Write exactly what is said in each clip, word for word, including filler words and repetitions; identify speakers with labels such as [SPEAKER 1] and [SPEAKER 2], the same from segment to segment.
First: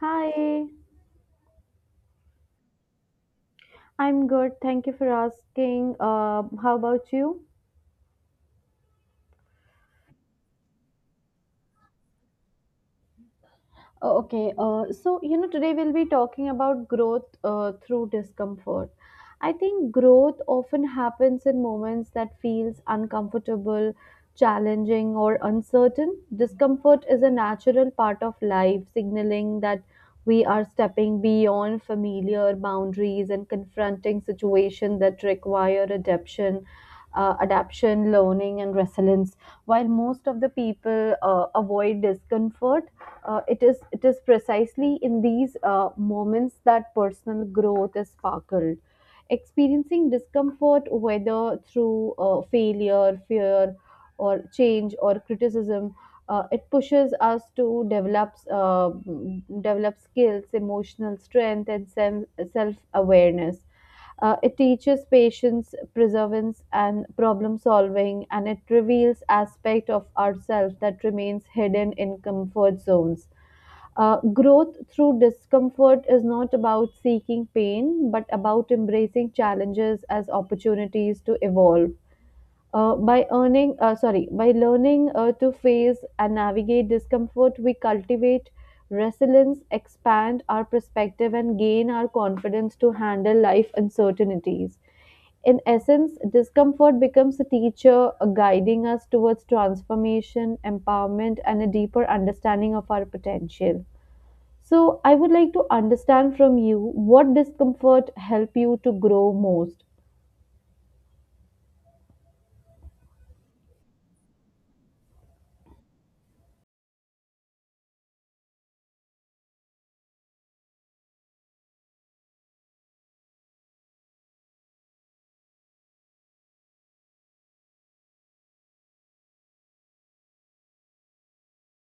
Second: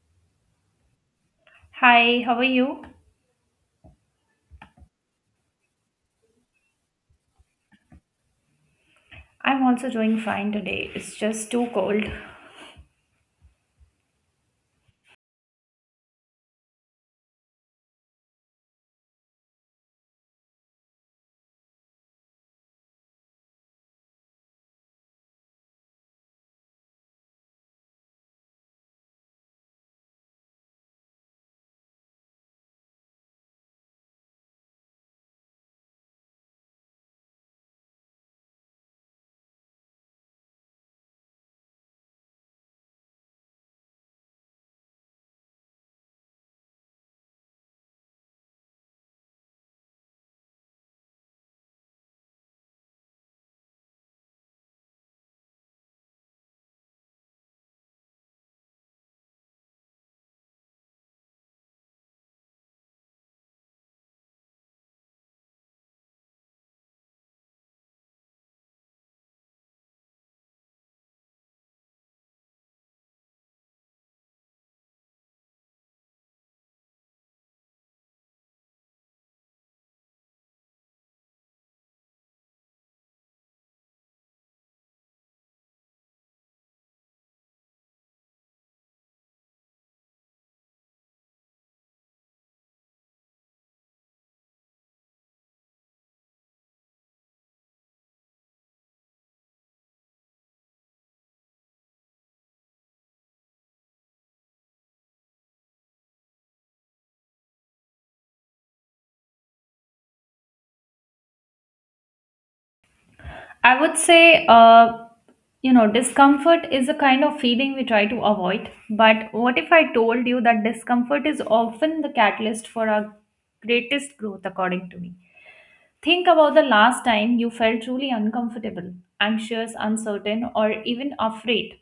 [SPEAKER 1] Hi,
[SPEAKER 2] Hi, how are you?
[SPEAKER 1] I'm good. Thank you for asking. Uh, how about you?
[SPEAKER 2] I'm also doing fine today. It's just too cold.
[SPEAKER 1] Oh, okay, uh, so you know, today we'll be talking about growth uh, through discomfort. I think growth often happens in moments that feels uncomfortable, challenging, or uncertain. Discomfort is a natural part of life, signaling that we are stepping beyond familiar boundaries and confronting situations that require adaptation, uh, adaptation, learning, and resilience. While most of the people uh, avoid discomfort, uh, it is it is precisely in these uh, moments that personal growth is sparkled, experiencing discomfort whether through uh, failure, fear, or change, or criticism. Uh, it pushes us to develop uh, develop skills, emotional strength, and self self awareness. Uh, it teaches patience, perseverance, and problem solving, and it reveals aspect of ourselves that remains hidden in comfort zones. Uh, growth through discomfort is not about seeking pain, but about embracing challenges as opportunities to evolve. Uh, by earning, uh, sorry, by learning uh, to face and navigate discomfort, we cultivate resilience, expand our perspective, and gain our confidence to handle life uncertainties. In essence, discomfort becomes a teacher, uh, guiding us towards transformation, empowerment, and a deeper understanding of our potential. So, I would like to understand from you what discomfort help you to grow most.
[SPEAKER 2] I would say, uh, you know, discomfort is a kind of feeling we try to avoid. But what if I told you that discomfort is often the catalyst for our greatest growth, according to me? Think about the last time you felt truly uncomfortable, anxious, uncertain, or even afraid.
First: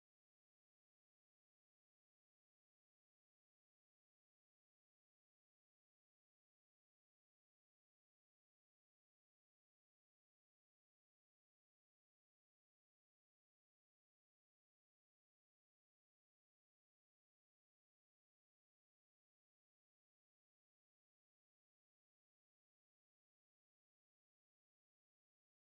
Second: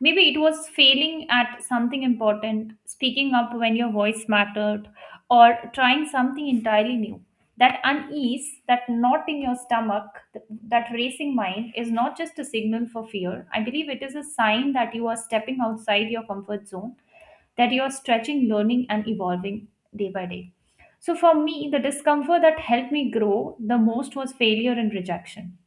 [SPEAKER 2] Maybe it was failing at something important, speaking up when your voice mattered, or trying something entirely new. That unease, that knot in your stomach, th- that racing mind is not just a signal for fear. I believe it is a sign that you are stepping outside your comfort zone, that you are stretching, learning, and evolving day by day. So, for me, the discomfort that helped me grow the most was failure and rejection.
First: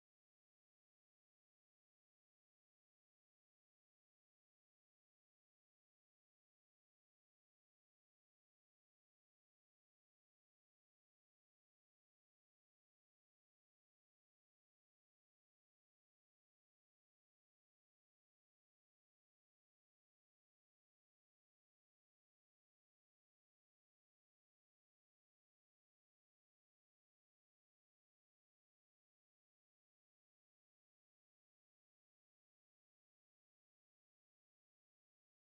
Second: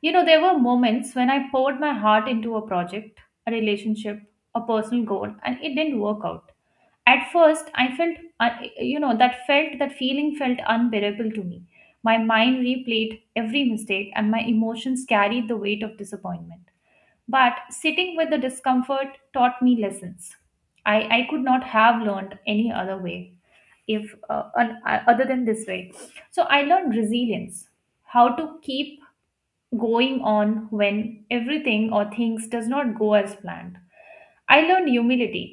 [SPEAKER 2] You know, there were moments when I poured my heart into a project, a relationship, a personal goal, and it didn't work out. At first, I felt, un- you know, that felt, that feeling felt unbearable to me. My mind replayed every mistake, and my emotions carried the weight of disappointment. But sitting with the discomfort taught me lessons. I, I could not have learned any other way if uh, un- uh, other than this way. So I learned resilience, how to keep going on when everything or things does not go as planned. I learned humility,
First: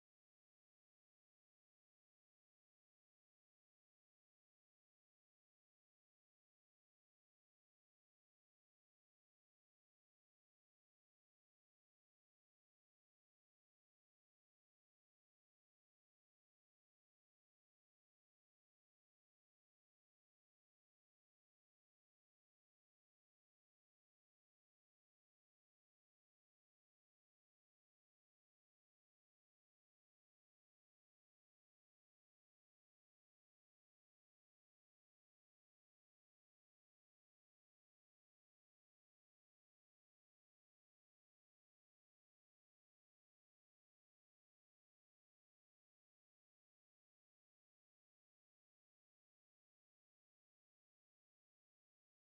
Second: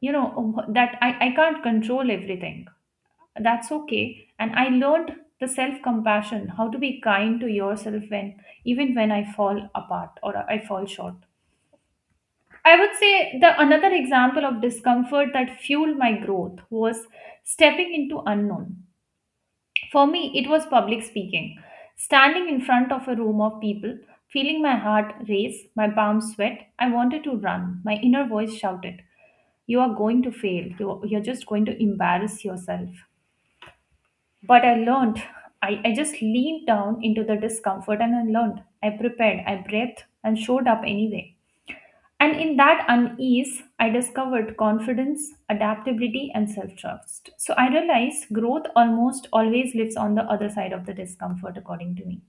[SPEAKER 2] you know, um, that i, I can't control everything, that's okay. And I learned the self compassion, how to be kind to yourself when, even when I fall apart or I fall short. I would say the another example of discomfort that fueled my growth was stepping into unknown. For me, it was public speaking. Standing in front of a room of people, feeling my heart race, my palms sweat, I wanted to run. My inner voice shouted, You are going to fail. You- You're just going to embarrass yourself. But I learned. I, I just leaned down into the discomfort and I learned. I prepared. I breathed and showed up anyway. And in that unease, I discovered confidence, adaptability, and self trust. So I realized growth almost always lives on the other side of the discomfort, according to me.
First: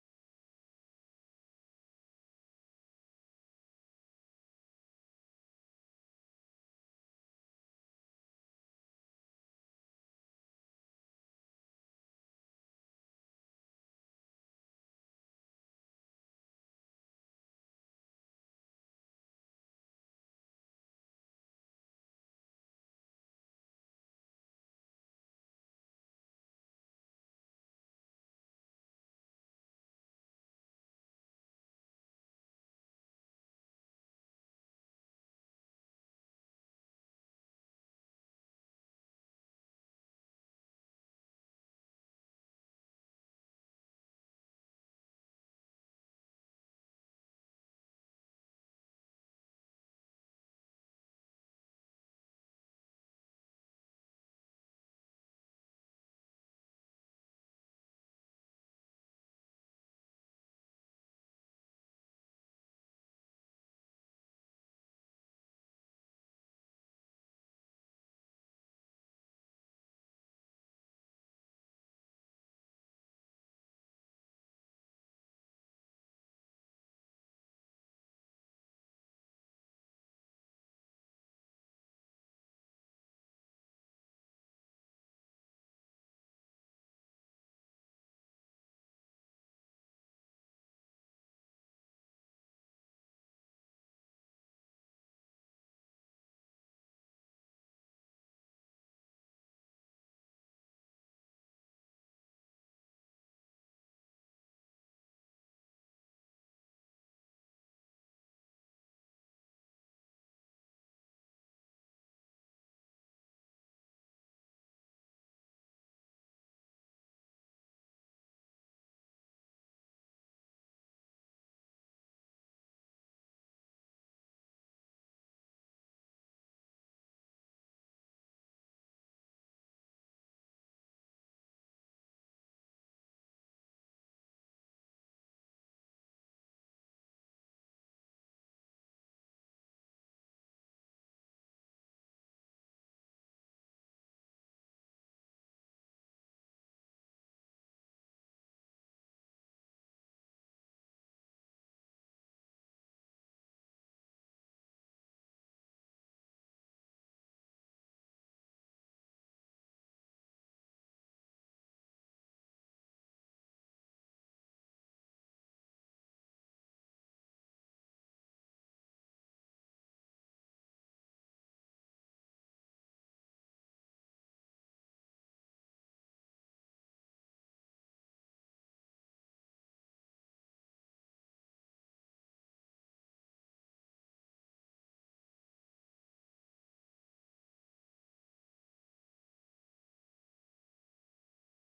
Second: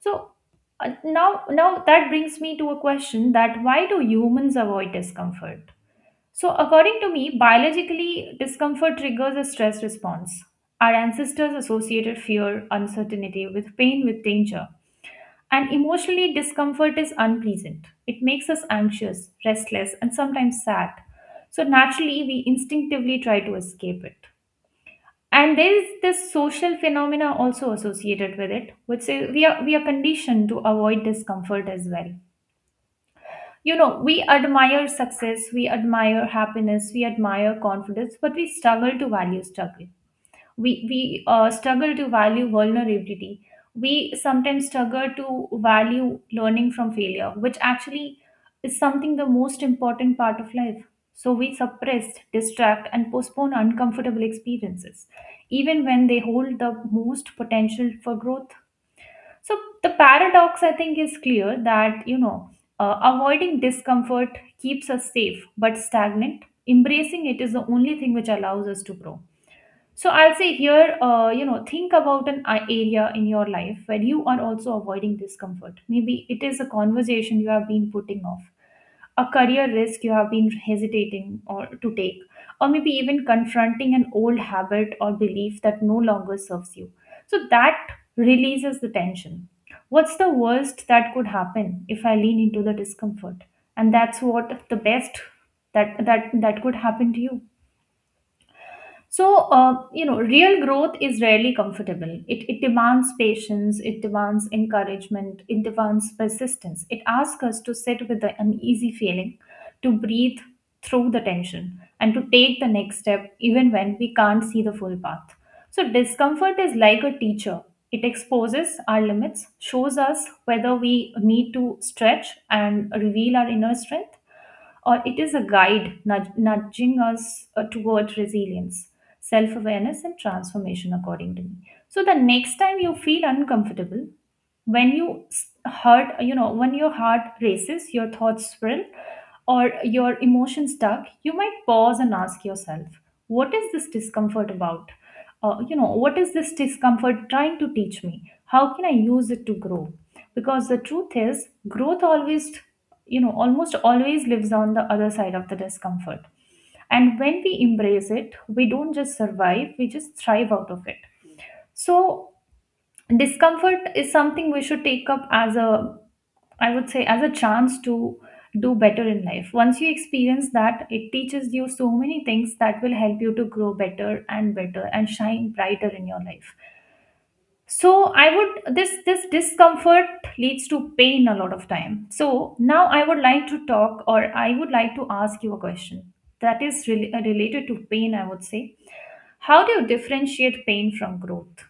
[SPEAKER 2] So uh, now, now that brings me to a question, that why do humans avoid discomfort? So according to me, biologically, discomfort triggers a stress response. Our ancestors associated fear, uncertainty with pain, with danger. And emotionally, discomfort is unpleasant. It makes us anxious, restless, and sometimes sad. So naturally, we instinctively try to escape it. And there is this social phenomena also associated with it, which is we are we are conditioned to avoid discomfort as well. You know, we admire success, we admire happiness, we admire confidence, but we struggle to value struggle, we we uh, struggle to value vulnerability, we sometimes struggle to value learning from failure, which actually is something the most important part of life. So we suppress, distract, and postpone uncomfortable experiences even when they hold the most potential for growth. So the paradox I think is clear, that you know, uh, avoiding discomfort keeps us safe but stagnant, embracing it is the only thing which allows us to grow. So I'll say here, uh, you know, think about an a- area in your life where you are also avoiding discomfort. Maybe it is a conversation you have been putting off, a career risk you have been hesitating or to take, or maybe even confronting an old habit or belief that no longer serves you. So that releases the tension. What's the worst that could happen if I lean into the discomfort? And that's what the best that that that could happen to you. So, uh, you know, real growth is rarely comfortable. It, it demands patience, it demands encouragement, it demands persistence. It asks us to sit with the uneasy feeling, to breathe through the tension, and to take the next step even when we can't see the full path. So, discomfort is like a teacher. It exposes our limits, shows us whether we need to stretch and reveal our inner strength, or it is a guide nudg- nudging us uh, toward resilience, self awareness, and transformation, according to me. So, the next time you feel uncomfortable, when you s- hurt you know when your heart races your thoughts swirl or your emotions stuck you might pause and ask yourself what is this discomfort about uh, you know, what is this discomfort trying to teach me? How can I use it to grow? Because the truth is growth always, you know, almost always lives on the other side of the discomfort. And when we embrace it, we don't just survive, we just thrive out of it. So discomfort is something we should take up as a, I would say as a chance to do better in life. Once you experience that, it teaches you so many things that will help you to grow better and better and shine brighter in your life. So I would, this this discomfort leads to pain a lot of time. So now I would like to talk, or I would like to ask you a question that is really related to pain, I would say. How do you differentiate pain from growth?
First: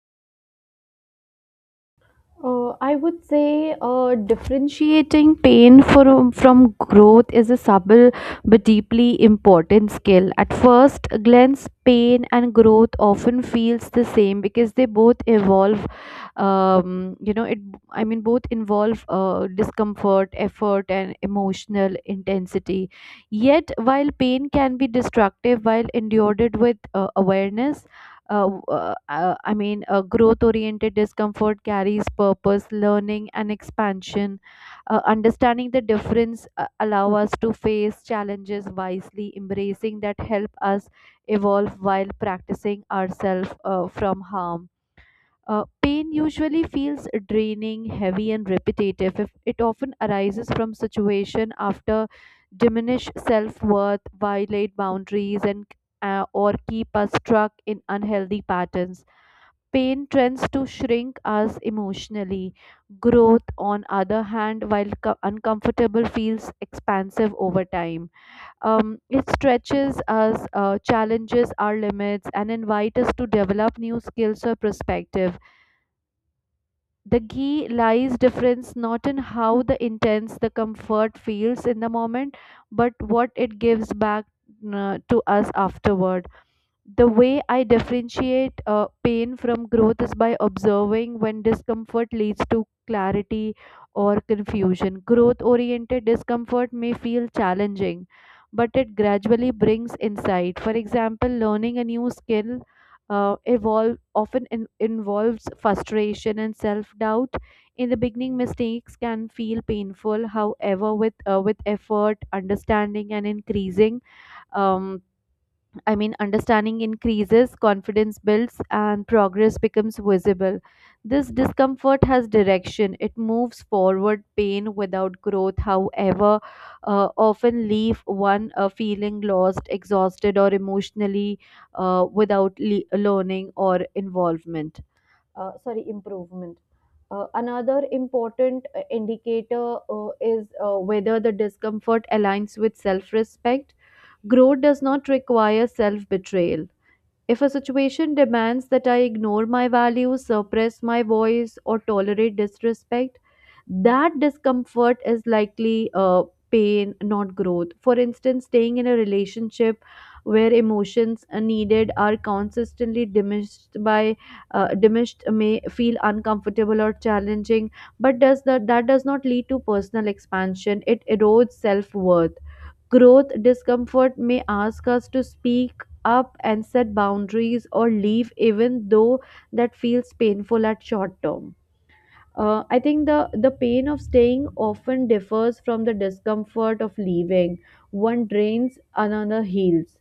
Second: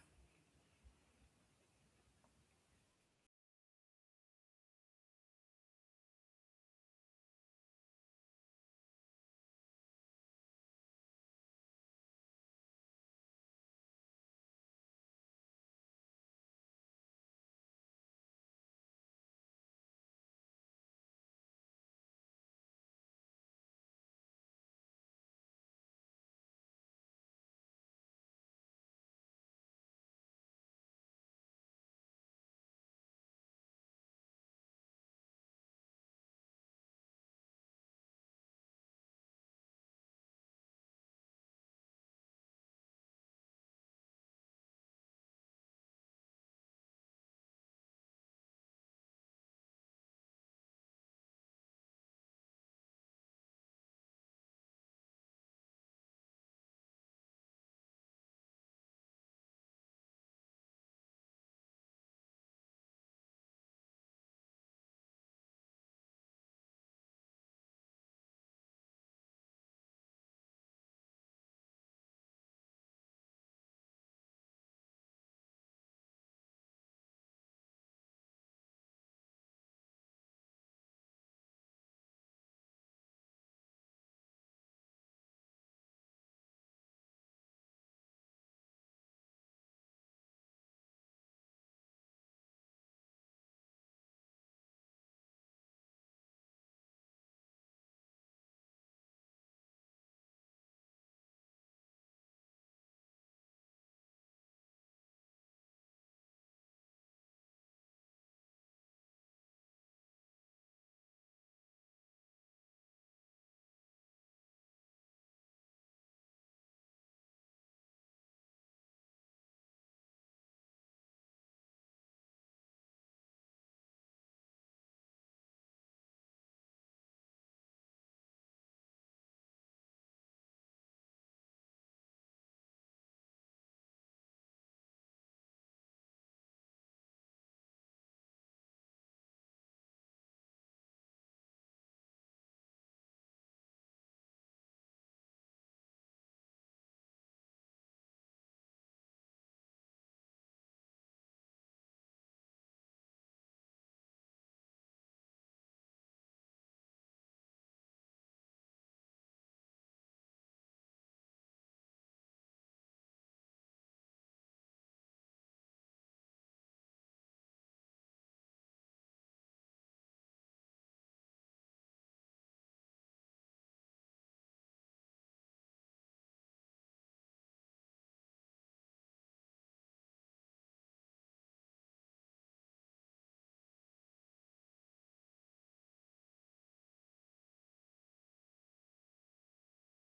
[SPEAKER 1] Uh, I would say uh, differentiating pain from, from growth is a subtle but deeply important skill. At first glance, pain and growth often feels the same because they both evolve. Um, you know, it. I mean, both involve uh, discomfort, effort, and emotional intensity. Yet, while pain can be destructive, while endured with uh, awareness, uh, uh, uh, I mean, uh, growth oriented discomfort carries purpose, learning, and expansion. Uh, understanding the difference uh, allow us to face challenges wisely, embracing that help us evolve while practicing ourselves uh, from harm. Uh, pain usually feels draining, heavy, and repetitive. If it often arises from situation after diminish self-worth, violate boundaries, and uh, or keep us stuck in unhealthy patterns. Pain tends to shrink us emotionally. Growth, on other hand, while co- uncomfortable, feels expansive over time. Um, it stretches us, uh, challenges our limits, and invites us to develop new skills or perspectives. The key lies difference not in how the intense the comfort feels in the moment, but what it gives back uh, to us afterward. The way I differentiate uh, pain from growth is by observing when discomfort leads to clarity or confusion. Growth oriented discomfort may feel challenging, but it gradually brings insight. For example, learning a new skill. Uh, evolve often in- involves frustration and self-doubt. In the beginning, mistakes can feel painful. However, with uh, with effort, understanding and increasing, um, I mean, understanding increases, confidence builds, and progress becomes visible. This discomfort has direction. It moves forward. Pain without growth, however, uh, often leave one uh, feeling lost, exhausted, or emotionally uh, without le- learning or involvement. Uh, sorry, improvement. Uh, another important uh, indicator uh, is uh, whether the discomfort aligns with self respect. Growth does not require self betrayal. If a situation demands that I ignore my values, suppress my voice, or tolerate disrespect, that discomfort is likely uh, pain, not growth. For instance, staying in a relationship where emotions are needed are consistently diminished by uh, diminished may feel uncomfortable or challenging, but does that that does not lead to personal expansion? It erodes self worth. Growth discomfort may ask us to speak up and set boundaries or leave, even though that feels painful at short term. Uh, I think the, the pain of staying often differs from the discomfort of leaving. One drains, another heals.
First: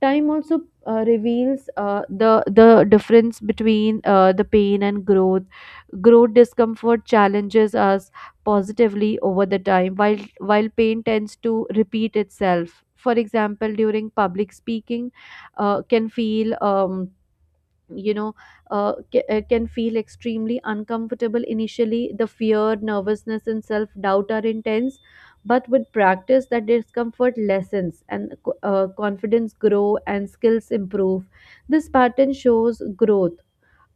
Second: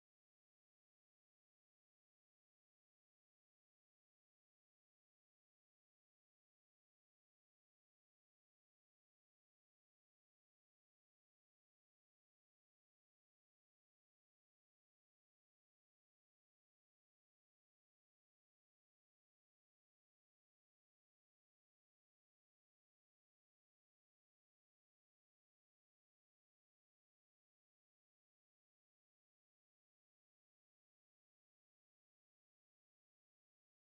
[SPEAKER 1] Time also uh, reveals uh, the the difference between uh, the pain and growth. Growth discomfort challenges us positively over the time, while while pain tends to repeat itself. For example, during public speaking, uh, can feel um, you know uh, ca- uh, can feel extremely uncomfortable initially. The fear, nervousness, and self doubt are intense, but with practice that discomfort lessens and co- uh, confidence grow and skills improve. This pattern shows growth.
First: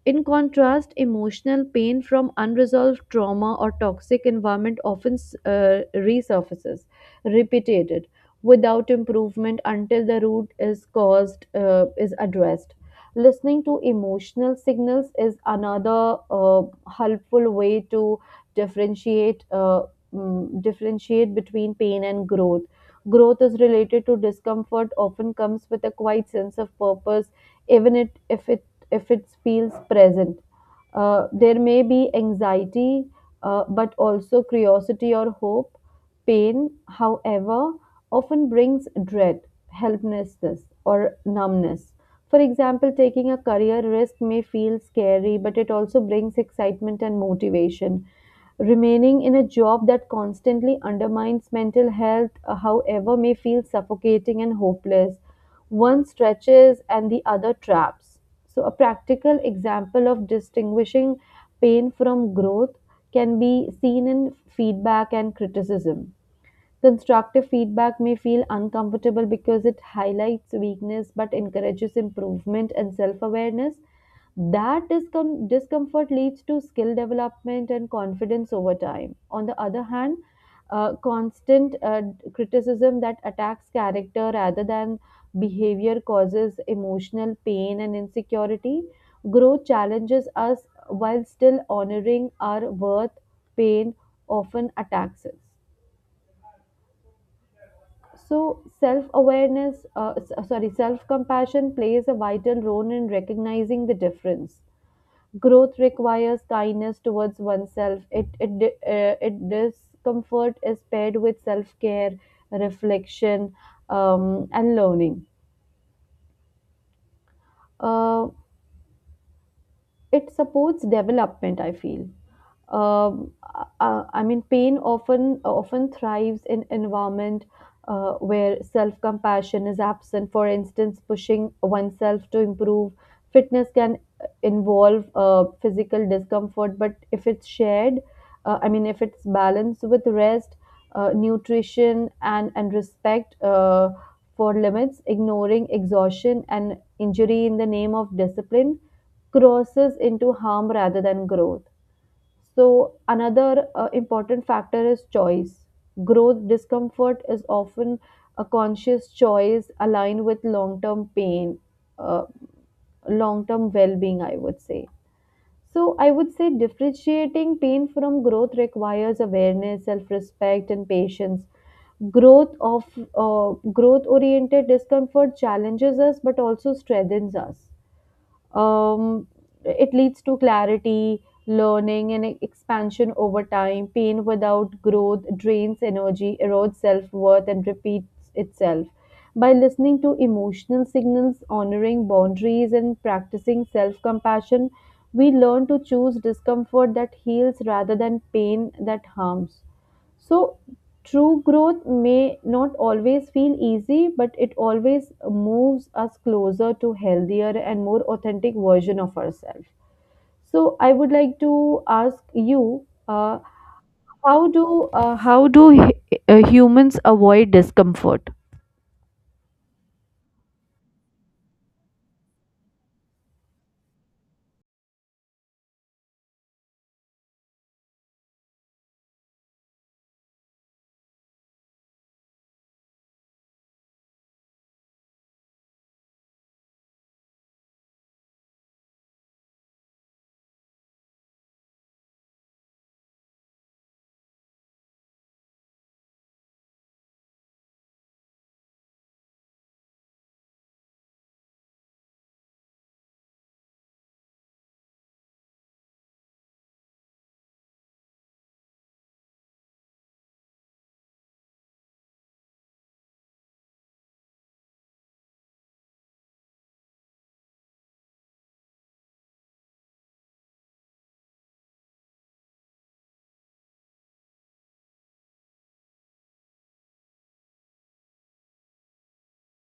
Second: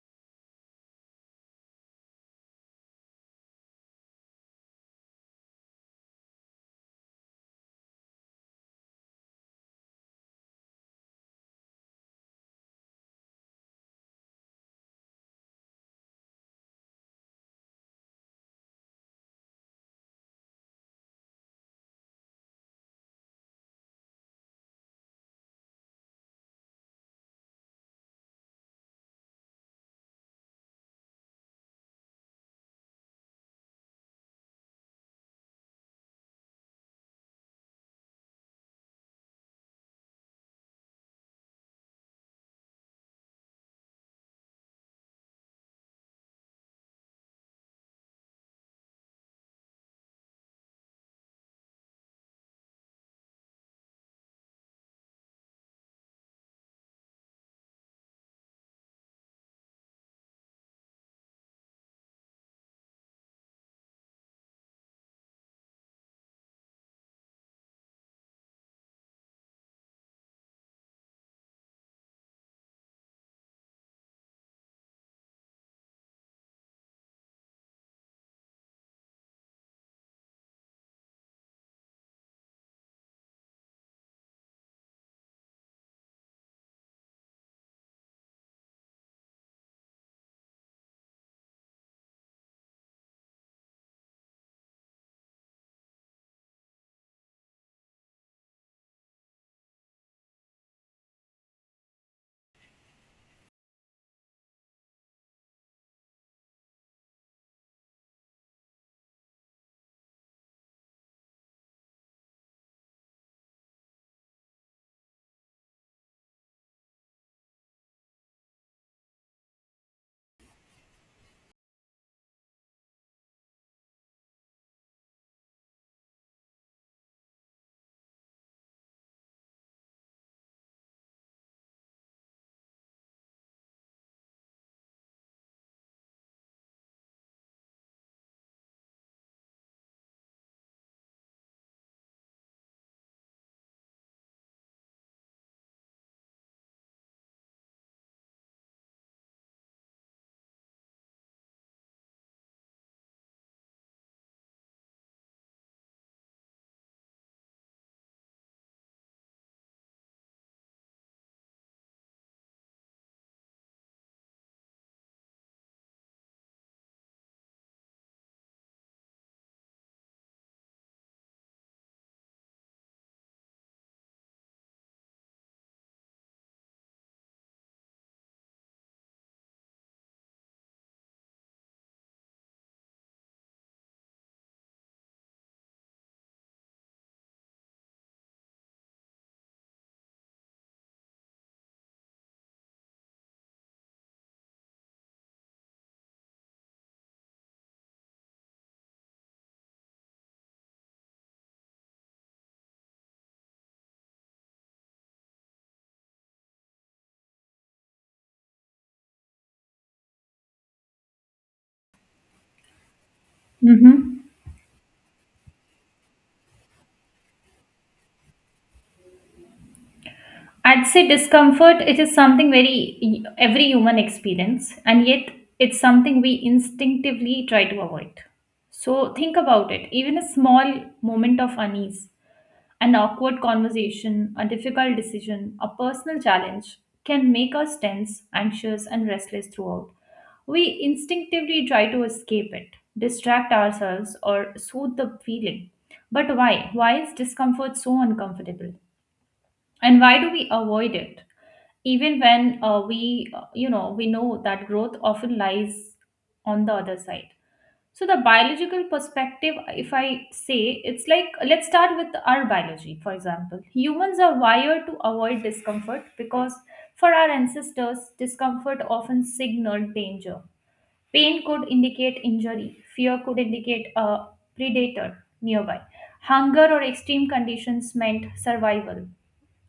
[SPEAKER 1] In contrast, emotional pain from unresolved trauma or toxic environment often uh, resurfaces, repeated, without improvement until the root is caused uh, is addressed. Listening to emotional signals is another uh, helpful way to differentiate uh, mm, differentiate between pain and growth. Growth is related to discomfort, often comes with a quiet sense of purpose, even it, if it if it feels present. Uh, there may be anxiety, uh, but also curiosity or hope. Pain, however, often brings dread, helplessness, or numbness. For example, taking a career risk may feel scary, but it also brings excitement and motivation. Remaining in a job that constantly undermines mental health, uh, however, may feel suffocating and hopeless. One stretches and the other traps. So, a practical example of distinguishing pain from growth can be seen in feedback and criticism. Constructive feedback may feel uncomfortable because it highlights weakness but encourages improvement and self awareness. That discom- discomfort leads to skill development and confidence over time. On the other hand, uh, constant uh, criticism that attacks character rather than behavior causes emotional pain and insecurity. Growth challenges us while still honoring our worth, pain often attacks us. So, self awareness, uh, s- uh, sorry, self compassion plays a vital role in recognizing the difference. Growth requires kindness towards oneself. It, it, di- uh, it discomfort is paired with self care, reflection, um, and learning. Uh, it supports development, I feel. um, uh, i mean Pain often often thrives in environment uh, where self compassion is absent. For instance, pushing oneself to improve fitness can involve uh, physical discomfort, but if it's shared, uh, i mean if it's balanced with rest, uh, nutrition, and and respect uh, for limits. Ignoring exhaustion and injury in the name of discipline crosses into harm rather than growth. So, another uh, important factor is choice. Growth discomfort is often a conscious choice aligned with long term pain, uh, long term well being, I would say. So, I would say differentiating pain from growth requires awareness, self respect, and patience. Growth of uh, growth oriented discomfort challenges us but also strengthens us. Um, it leads to clarity, learning, and expansion over time. Pain without growth drains energy, erodes self worth, and repeats itself. By listening to emotional signals, honoring boundaries, and practicing self compassion, we learn to choose discomfort that heals rather than pain that harms. So, true growth may not always feel easy, but it always moves us closer to healthier and more authentic version of ourselves. So, I would like to ask you, uh,
[SPEAKER 2] Mm-hmm.
[SPEAKER 1] how do uh, how do hu- uh, humans avoid discomfort?
[SPEAKER 2] I'd say discomfort, it is something very every human experience, and yet it's something we instinctively try to avoid. So think about it. Even a small moment of unease, an awkward conversation, a difficult decision, a personal challenge can make us tense, anxious, and restless throughout. We instinctively try to escape it, distract ourselves, or soothe the feeling. But why? Why is discomfort so uncomfortable? And why do we avoid it, even when uh, we uh, you know, we know that growth often lies on the other side? So the biological perspective, if I say, it's like, let's start with our biology. For example, humans are wired to avoid discomfort because for our ancestors discomfort often signaled danger. Pain could indicate injury, fear could indicate a predator nearby, hunger or extreme conditions meant survival.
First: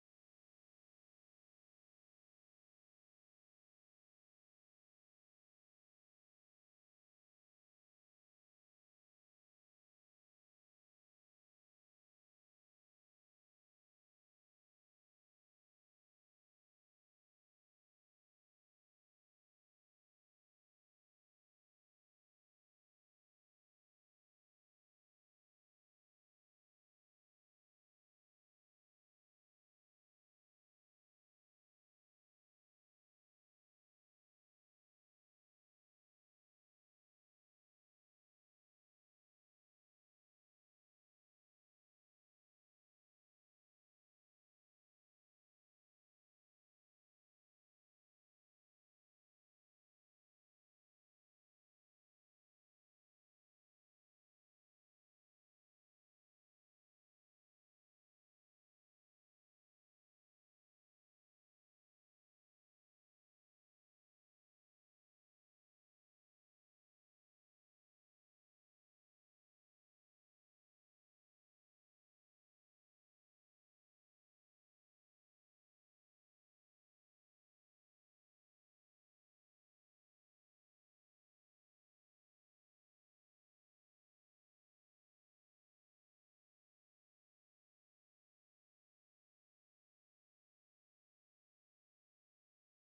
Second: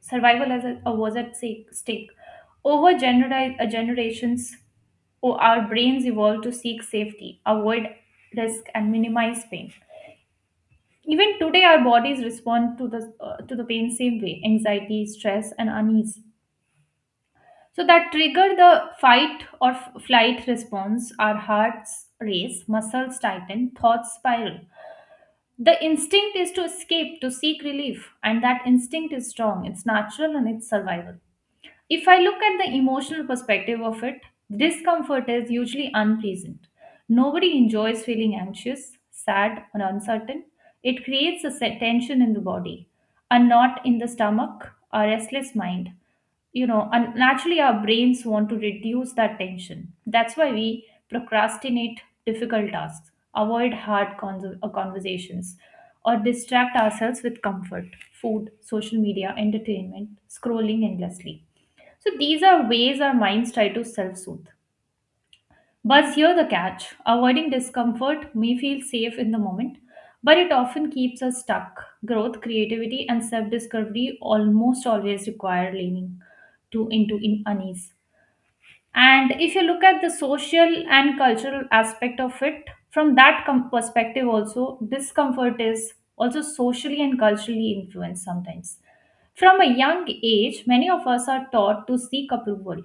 [SPEAKER 2] Survival as a, was at sake- stake. Over genera- uh, generations, o- our brains evolved to seek safety, avoid risk, and minimize pain. Even today, our bodies respond to the uh, to the pain same way: anxiety, stress, and unease. So that trigger the fight or f- flight response. Our hearts race, muscles tighten, thoughts spiral. The instinct is to escape, to seek relief, and that instinct is strong. It's natural and it's survival. If I look at the emotional perspective of it, discomfort is usually unpleasant. Nobody enjoys feeling anxious, sad, or uncertain. It creates a se- tension in the body, a knot in the stomach, a restless mind. You know, and naturally, our brains want to reduce that tension. That's why we procrastinate difficult tasks, avoid hard con- uh, conversations, or distract ourselves with comfort, food, social media, entertainment, scrolling endlessly. So these are ways our minds try to self soothe. But here the catch, avoiding discomfort may feel safe in the moment, but it often keeps us stuck. Growth, creativity, and self discovery almost always require leaning to into in unease. And if you look at the social and cultural aspect of it, from that com- perspective, also, discomfort is also socially and culturally influenced sometimes. From a young age, many of us are taught to seek approval,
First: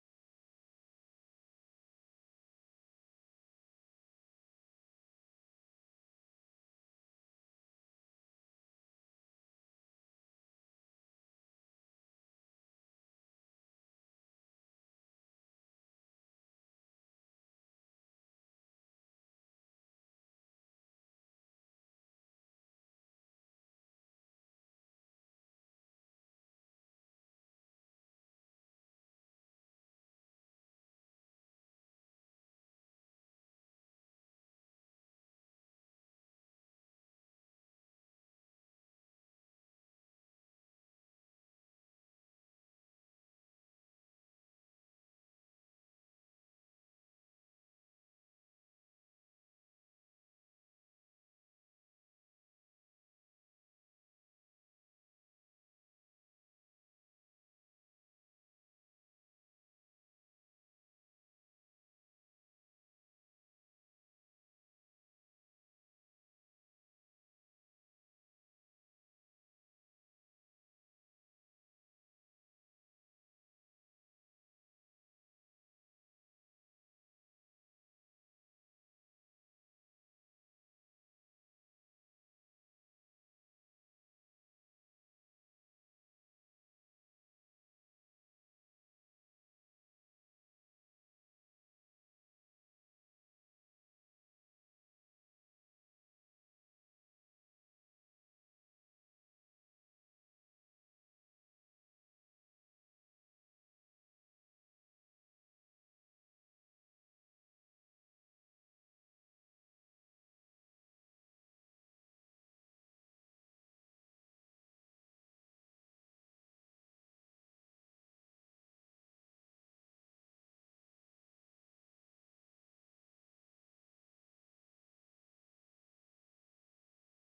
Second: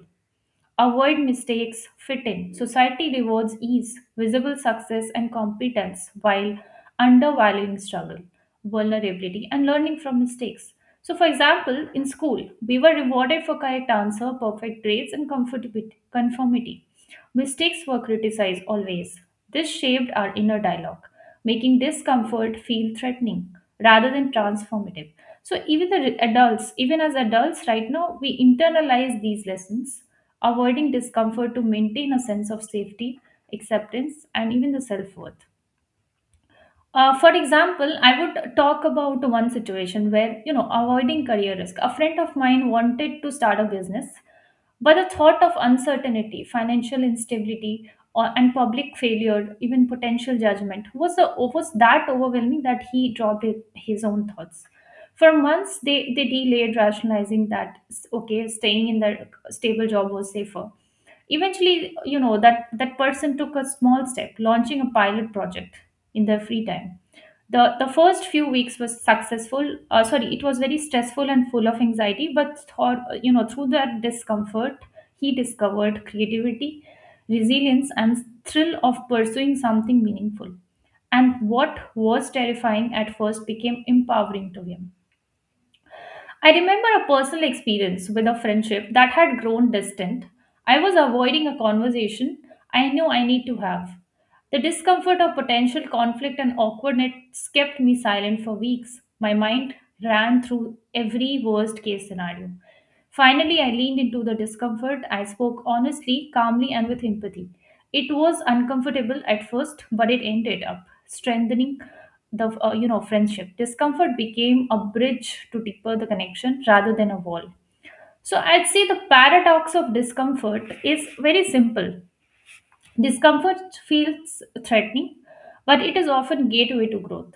[SPEAKER 2] avoid mistakes, fit in. Society rewards ease, visible success, and competence while undervaluing struggle, vulnerability, and learning from mistakes. So, for example, in school, we were rewarded for correct answer, perfect grades, and comfortability, conformity. Mistakes were criticized always. This shaped our inner dialogue, making discomfort feel threatening rather than transformative. So even the adults, even as adults right now, we internalize these lessons, avoiding discomfort to maintain a sense of safety, acceptance, and even the self worth. Uh, for example, I would talk about one situation where, you know, avoiding career risk. A friend of mine wanted to start a business, but the thought of uncertainty, financial instability, or, and public failure, even potential judgment, was, a, was that overwhelming that he dropped it, his own thoughts. For months, they, they delayed rationalizing that, okay, staying in their stable job was safer. Eventually, you know, that, that person took a small step, launching a pilot project in their free time. The the first few weeks was successful, uh, sorry, it was very stressful and full of anxiety, but thought, uh, you know, through that discomfort, he discovered creativity, resilience, and thrill of pursuing something meaningful. And what was terrifying at first became empowering to him. I remember a personal experience with a friendship that had grown distant. I was avoiding a conversation I knew I need to have. The discomfort of potential conflict and awkwardness kept me silent for weeks. My mind ran through every worst case scenario. Finally, I leaned into the discomfort. I spoke honestly, calmly, and with empathy. It was uncomfortable at first, but it ended up strengthening the uh, you know friendship. Discomfort became a bridge to deeper the connection rather than a wall. So I'd say the paradox of discomfort is very simple. Discomfort feels threatening, but it is often gateway to growth.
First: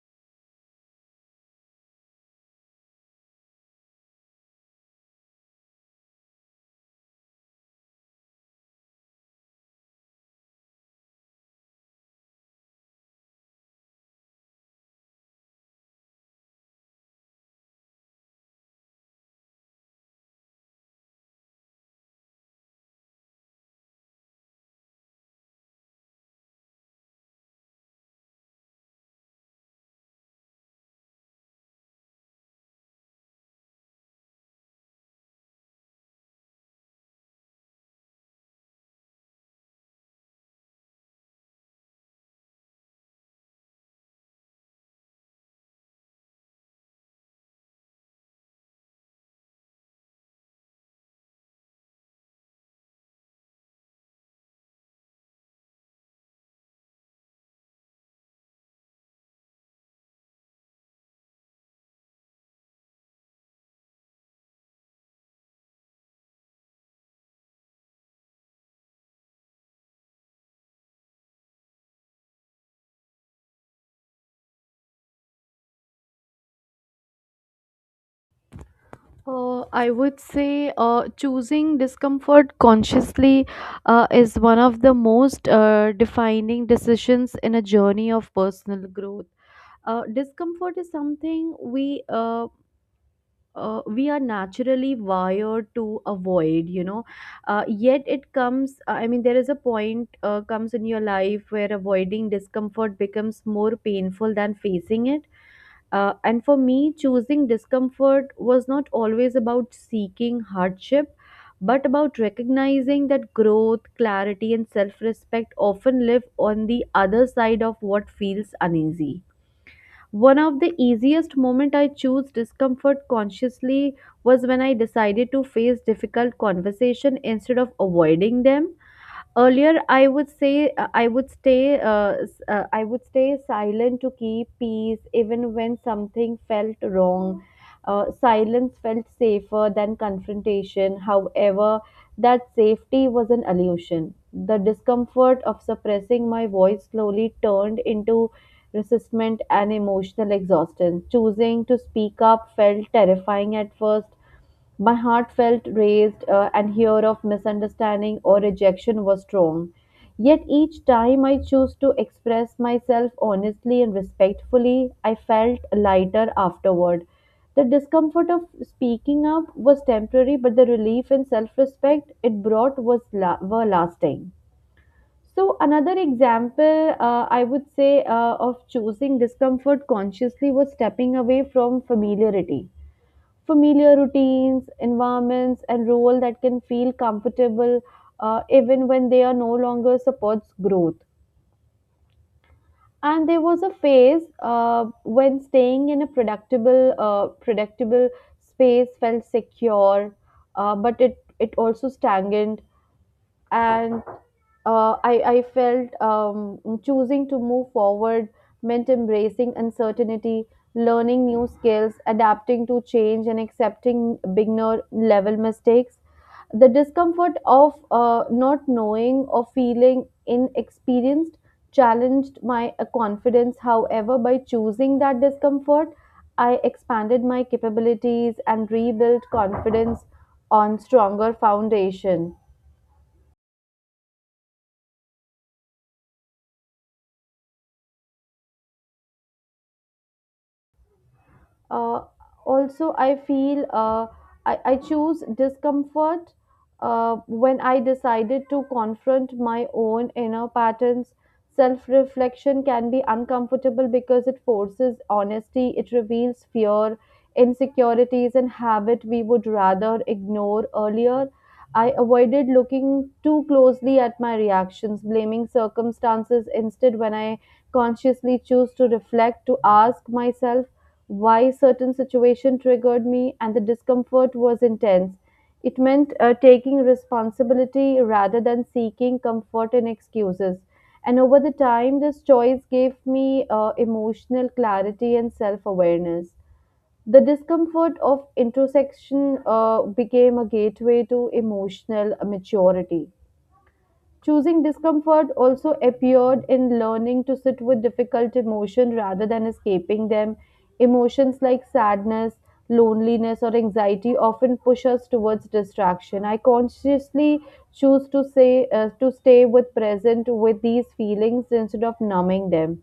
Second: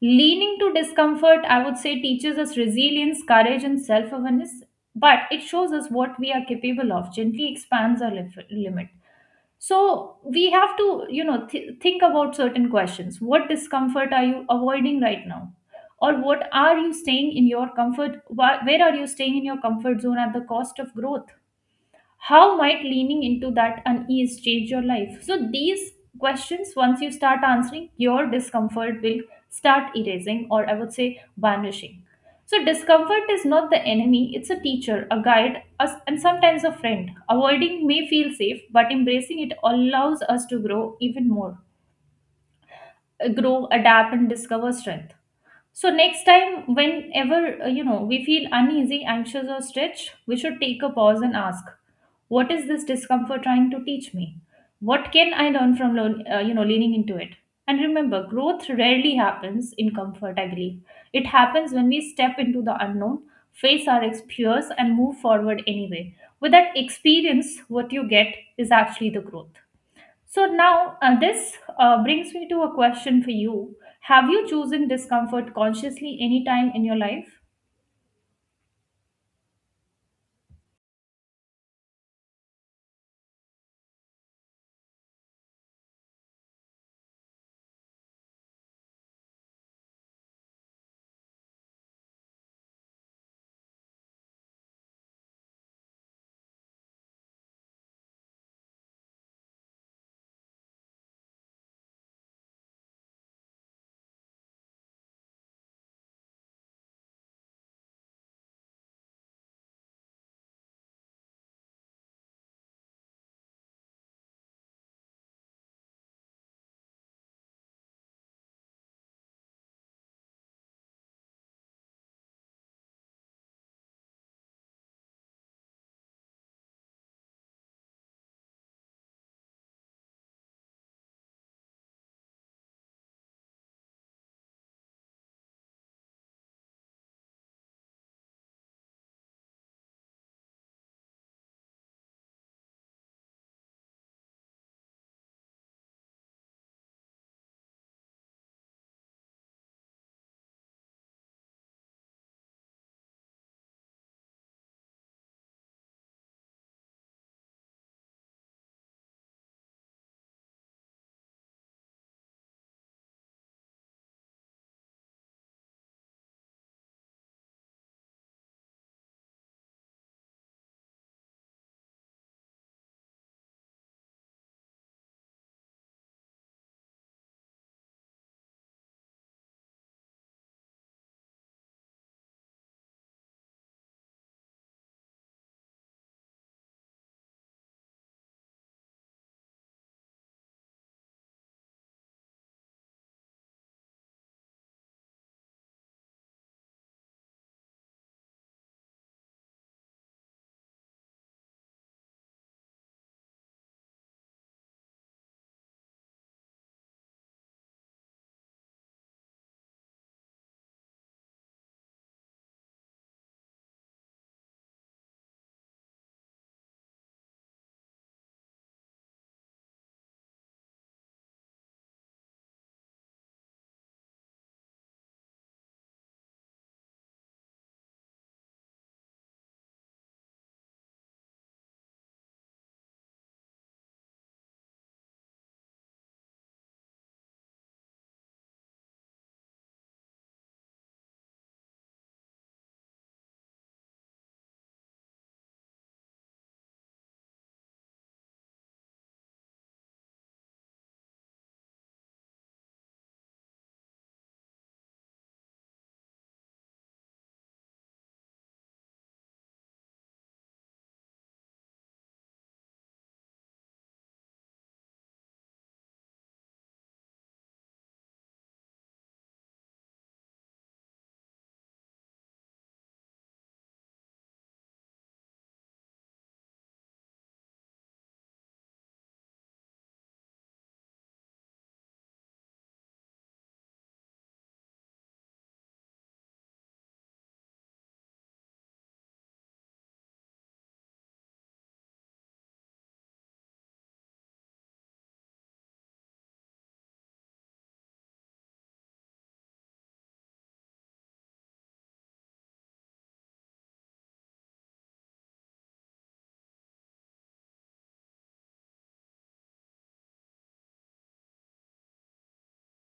[SPEAKER 2] Leaning to discomfort, I would say, teaches us resilience, courage, and self awareness, but it shows us what we are capable of, gently expands our lif- limit. So we have to, you know, th- think about certain questions. What discomfort are you avoiding right now? Or what are you staying in your comfort? wh- Where are you staying in your comfort zone at the cost of growth? How might leaning into that unease change your life? So these questions, once you start answering, your discomfort will start erasing, or I would say vanishing. So discomfort is not the enemy, it's a teacher, a guide us, and sometimes a friend. Avoiding may feel safe but embracing it allows us to grow even more, uh, grow, adapt, and discover strength. So next time, whenever uh, you know we feel uneasy, anxious, or stretched, we should take a pause and ask, "What is this discomfort trying to teach me? What can I learn from learn, uh, you know, leaning into it?" And remember, growth rarely happens in comfort. I believe it happens when we step into the unknown, face our ex- fears, and move forward anyway. With that experience, what you get is actually the growth. So now uh, this uh, brings me to a question for you. Have you chosen discomfort consciously any time in your life?
[SPEAKER 1] Uh, I would say uh, choosing discomfort consciously uh, is one of the most uh, defining decisions in a journey of personal growth. uh, discomfort is something we uh, uh, we are naturally wired to avoid, you know. Uh, yet it comes, uh, i mean there is a point uh, comes in your life where avoiding discomfort becomes more painful than facing it. Uh, and for me, choosing discomfort was not always about seeking hardship, but about recognizing that growth, clarity, and self-respect often live on the other side of what feels uneasy. One of the easiest moment I chose discomfort consciously was when I decided to face difficult conversation instead of avoiding them. Earlier, I would say, uh, I would stay uh, s- uh, I would stay silent to keep peace, even when something felt wrong. Uh, silence felt safer than confrontation. However, that safety was an illusion. The discomfort of suppressing my voice slowly turned into resistment and emotional exhaustion. Choosing to speak up felt terrifying at first. My heart felt raised, uh, and fear of misunderstanding or rejection was strong. Yet each time I chose to express myself honestly and respectfully, I felt lighter afterward. The discomfort of speaking up was temporary, but the relief and self respect it brought was la- were lasting. So, another example, uh, I would say uh, of choosing discomfort consciously, was stepping away from familiarity, familiar routines, environments, and role that can feel comfortable, uh, even when they are no longer supports growth. And there was a phase uh, when staying in a predictable, uh, predictable space felt secure, uh, but it it also stagnant. And uh, I, I felt, um, choosing to move forward meant embracing uncertainty, learning new skills, adapting to change, and accepting beginner level mistakes. The discomfort of uh, not knowing or feeling inexperienced challenged my uh, confidence. However, by choosing that discomfort, I expanded my capabilities and rebuilt confidence on stronger foundation. uh, Also, I feel uh, I, I choose discomfort uh, when I decided to confront my own inner patterns. Self-reflection can be uncomfortable because it forces honesty. It reveals fear, insecurities, and habit we would rather ignore. Earlier, I avoided looking too closely at my reactions, blaming circumstances instead. When I consciously choose to reflect, to ask myself why certain situation triggered me, and the discomfort was intense, it meant uh, taking responsibility rather than seeking comfort and excuses. And over the time, this choice gave me uh, emotional clarity and self-awareness. The discomfort of introspection uh, became a gateway to emotional maturity. Choosing discomfort also appeared in learning to sit with difficult emotion rather than escaping them. Emotions like sadness, loneliness, or anxiety often push us towards distraction. I consciously choose to say, uh, to stay with present with these feelings instead of numbing them.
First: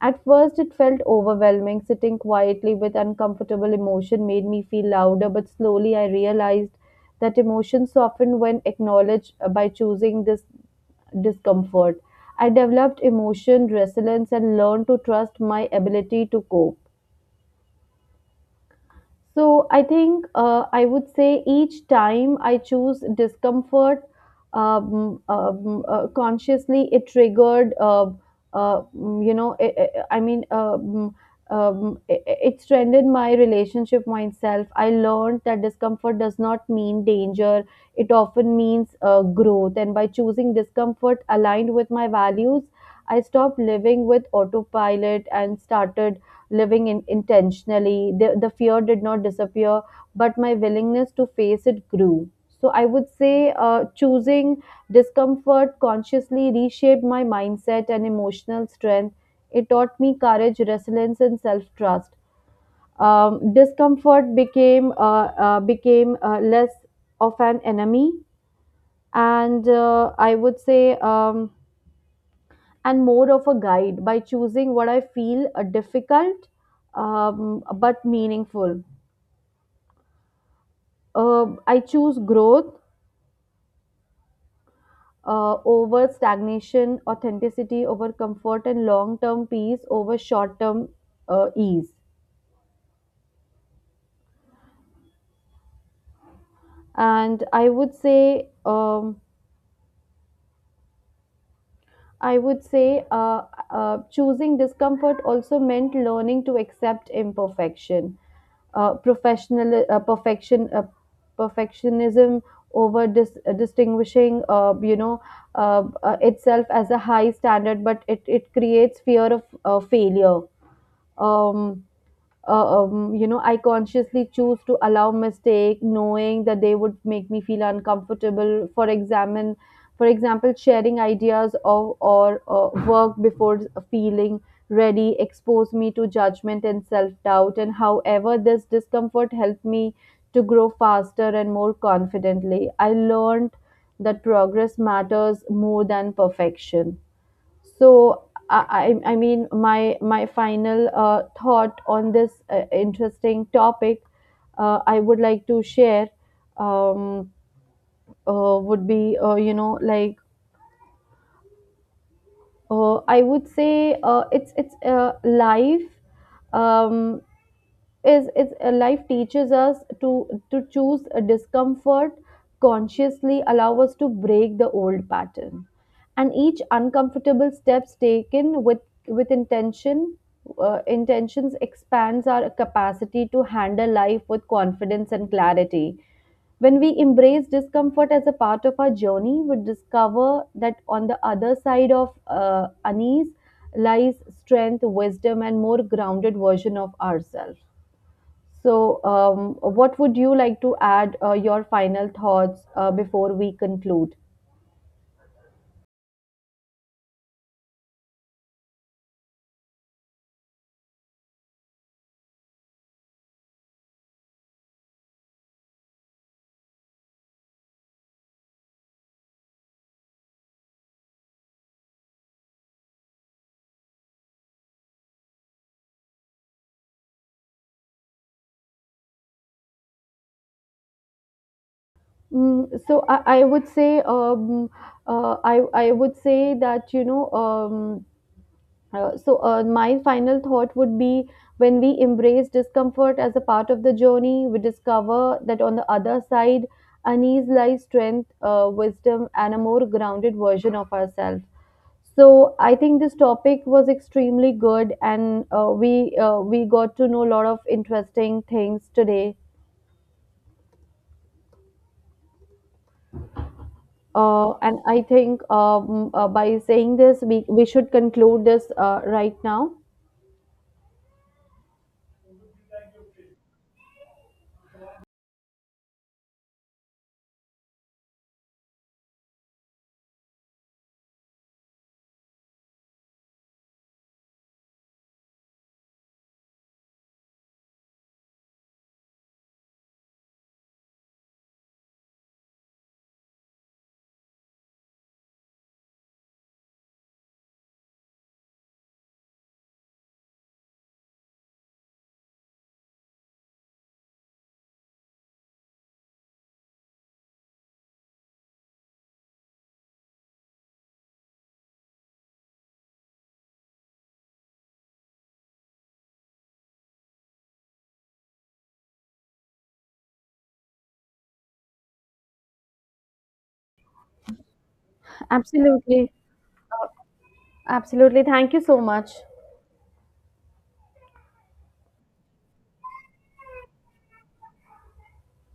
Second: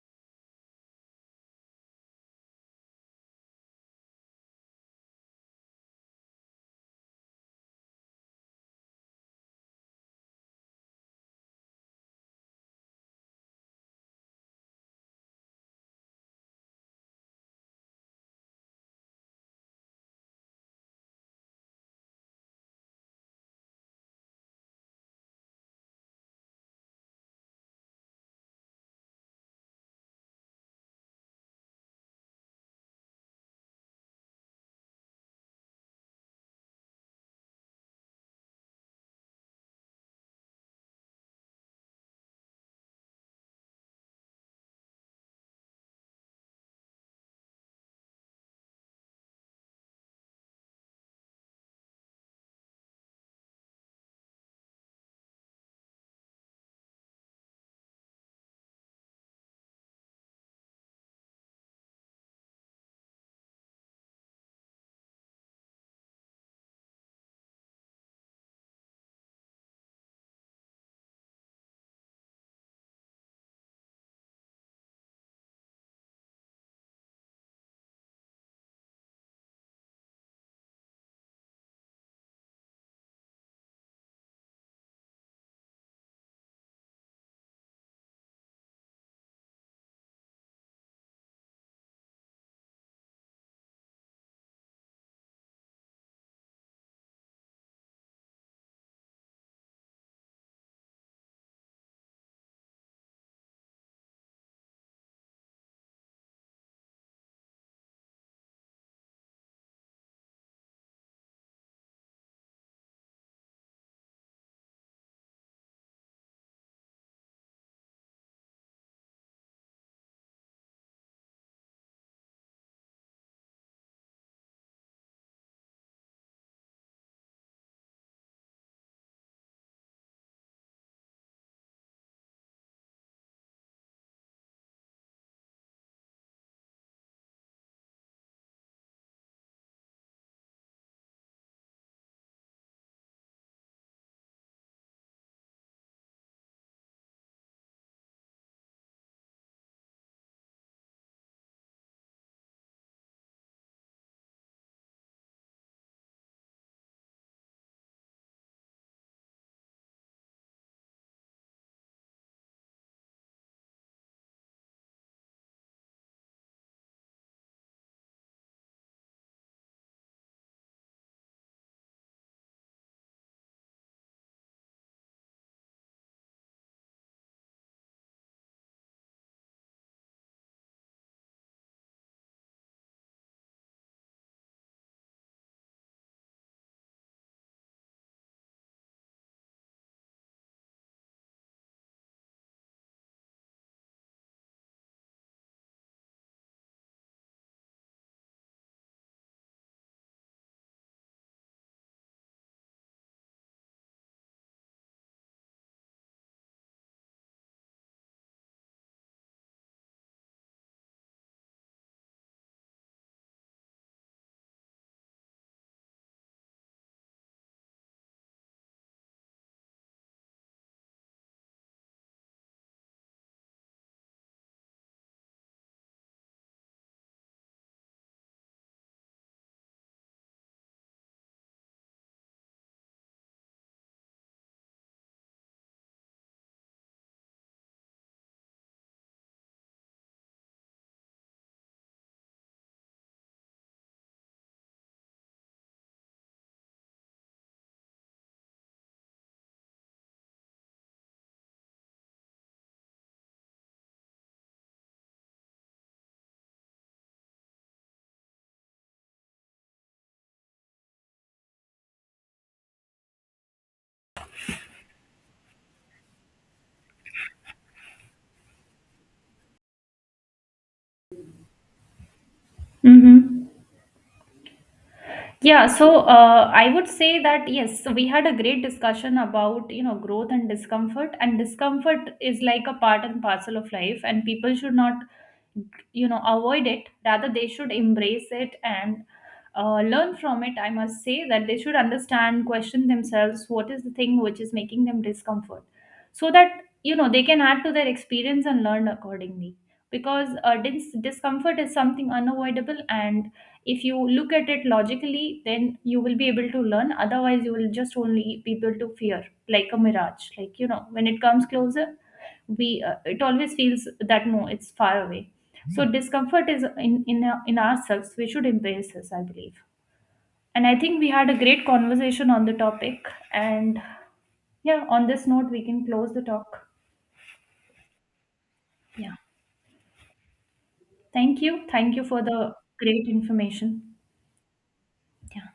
[SPEAKER 1] At first, it felt overwhelming. Sitting quietly with uncomfortable emotion made me feel louder, but slowly I realized that emotions soften when acknowledged. Uh, by choosing this discomfort, I developed emotion resilience and learned to trust my ability to cope. So I think, uh, I would say each time I choose discomfort um, um, uh, consciously, it triggered, uh, uh, mm, you know, I I I mean, um, um, it, it strengthened my relationship myself. I learned that discomfort does not mean danger, it often means uh, growth. And by choosing discomfort aligned with my values, I stopped living with autopilot and started living in intentionally. The, the fear did not disappear, but my willingness to face it grew. So I would say, uh, choosing discomfort consciously reshaped my mindset and emotional strength. It taught me courage, resilience, and self trust. Um, discomfort became uh, uh, became uh, less of an enemy, and uh, I would say. Um, and more of a guide, by choosing what I feel are difficult um, but meaningful. Um, I choose growth uh, over stagnation, authenticity over comfort, and long term peace over short term uh, ease. And I would say, um, I would say uh, uh, choosing discomfort also meant learning to accept imperfection. Uh, professional uh, perfection uh, Perfectionism over dis- uh, distinguishing uh, you know uh, uh, itself as a high standard, but it, it creates fear of uh, failure. Um, uh, um, you know, I consciously choose to allow mistake, knowing that they would make me feel uncomfortable. For examine, for example, sharing ideas of or uh, work before feeling ready expose me to judgment and self doubt. And however, this discomfort helped me to grow faster and more confidently. I learned that progress matters more than perfection. So I, I I mean, my my final uh, thought on this uh, interesting topic, uh, I would like to share um, uh, would be uh, you know like uh, I would say uh, it's it's uh, life um, is is uh, life teaches us to to choose a discomfort consciously, allow us to break the old pattern, and each uncomfortable steps taken with with intention, uh, intentions expands our capacity to handle life with confidence and clarity. When we embrace discomfort as a part of our journey, we discover that on the other side of uh, unease lies strength, wisdom, and more grounded version of ourselves. So, um, what would you like to add uh, your final thoughts uh, before we conclude? Mm, so I, I would say um, uh, I, I would say that, you know, um, Uh, so uh, my final thought would be, when we embrace discomfort as a part of the journey, we discover that on the other side unease lies strength, uh, wisdom, and a more grounded version of ourselves. So I think this topic was extremely good, and uh, we uh, we got to know a lot of interesting things today. Uh, and I think um, uh, by saying this, we, we should conclude this uh, right now.
[SPEAKER 2] Mm-hmm. Yeah, so uh, I would say that yes, so we had a great discussion about you know growth and discomfort, and discomfort is like a part and parcel of life, and people should not, you know, avoid it, rather they should embrace it and uh, learn from it. I must say that they should understand, question themselves, what is the thing which is making them discomfort, so that you know they can add to their experience and learn accordingly. Because uh, dis- discomfort is something unavoidable, and if you look at it logically, then you will be able to learn, otherwise you will just only be able to fear like a mirage, like you know, when it comes closer, we uh, it always feels that no, it's far away. So Mhm. discomfort is in in, our- in ourselves, we should embrace this, I believe. And I think we had a great conversation on the topic. And yeah, on this note, we can
[SPEAKER 1] Absolutely.
[SPEAKER 2] close the talk.
[SPEAKER 1] Absolutely, thank you so much.
[SPEAKER 2] Yeah. Thank you, thank you for the great information. Yeah.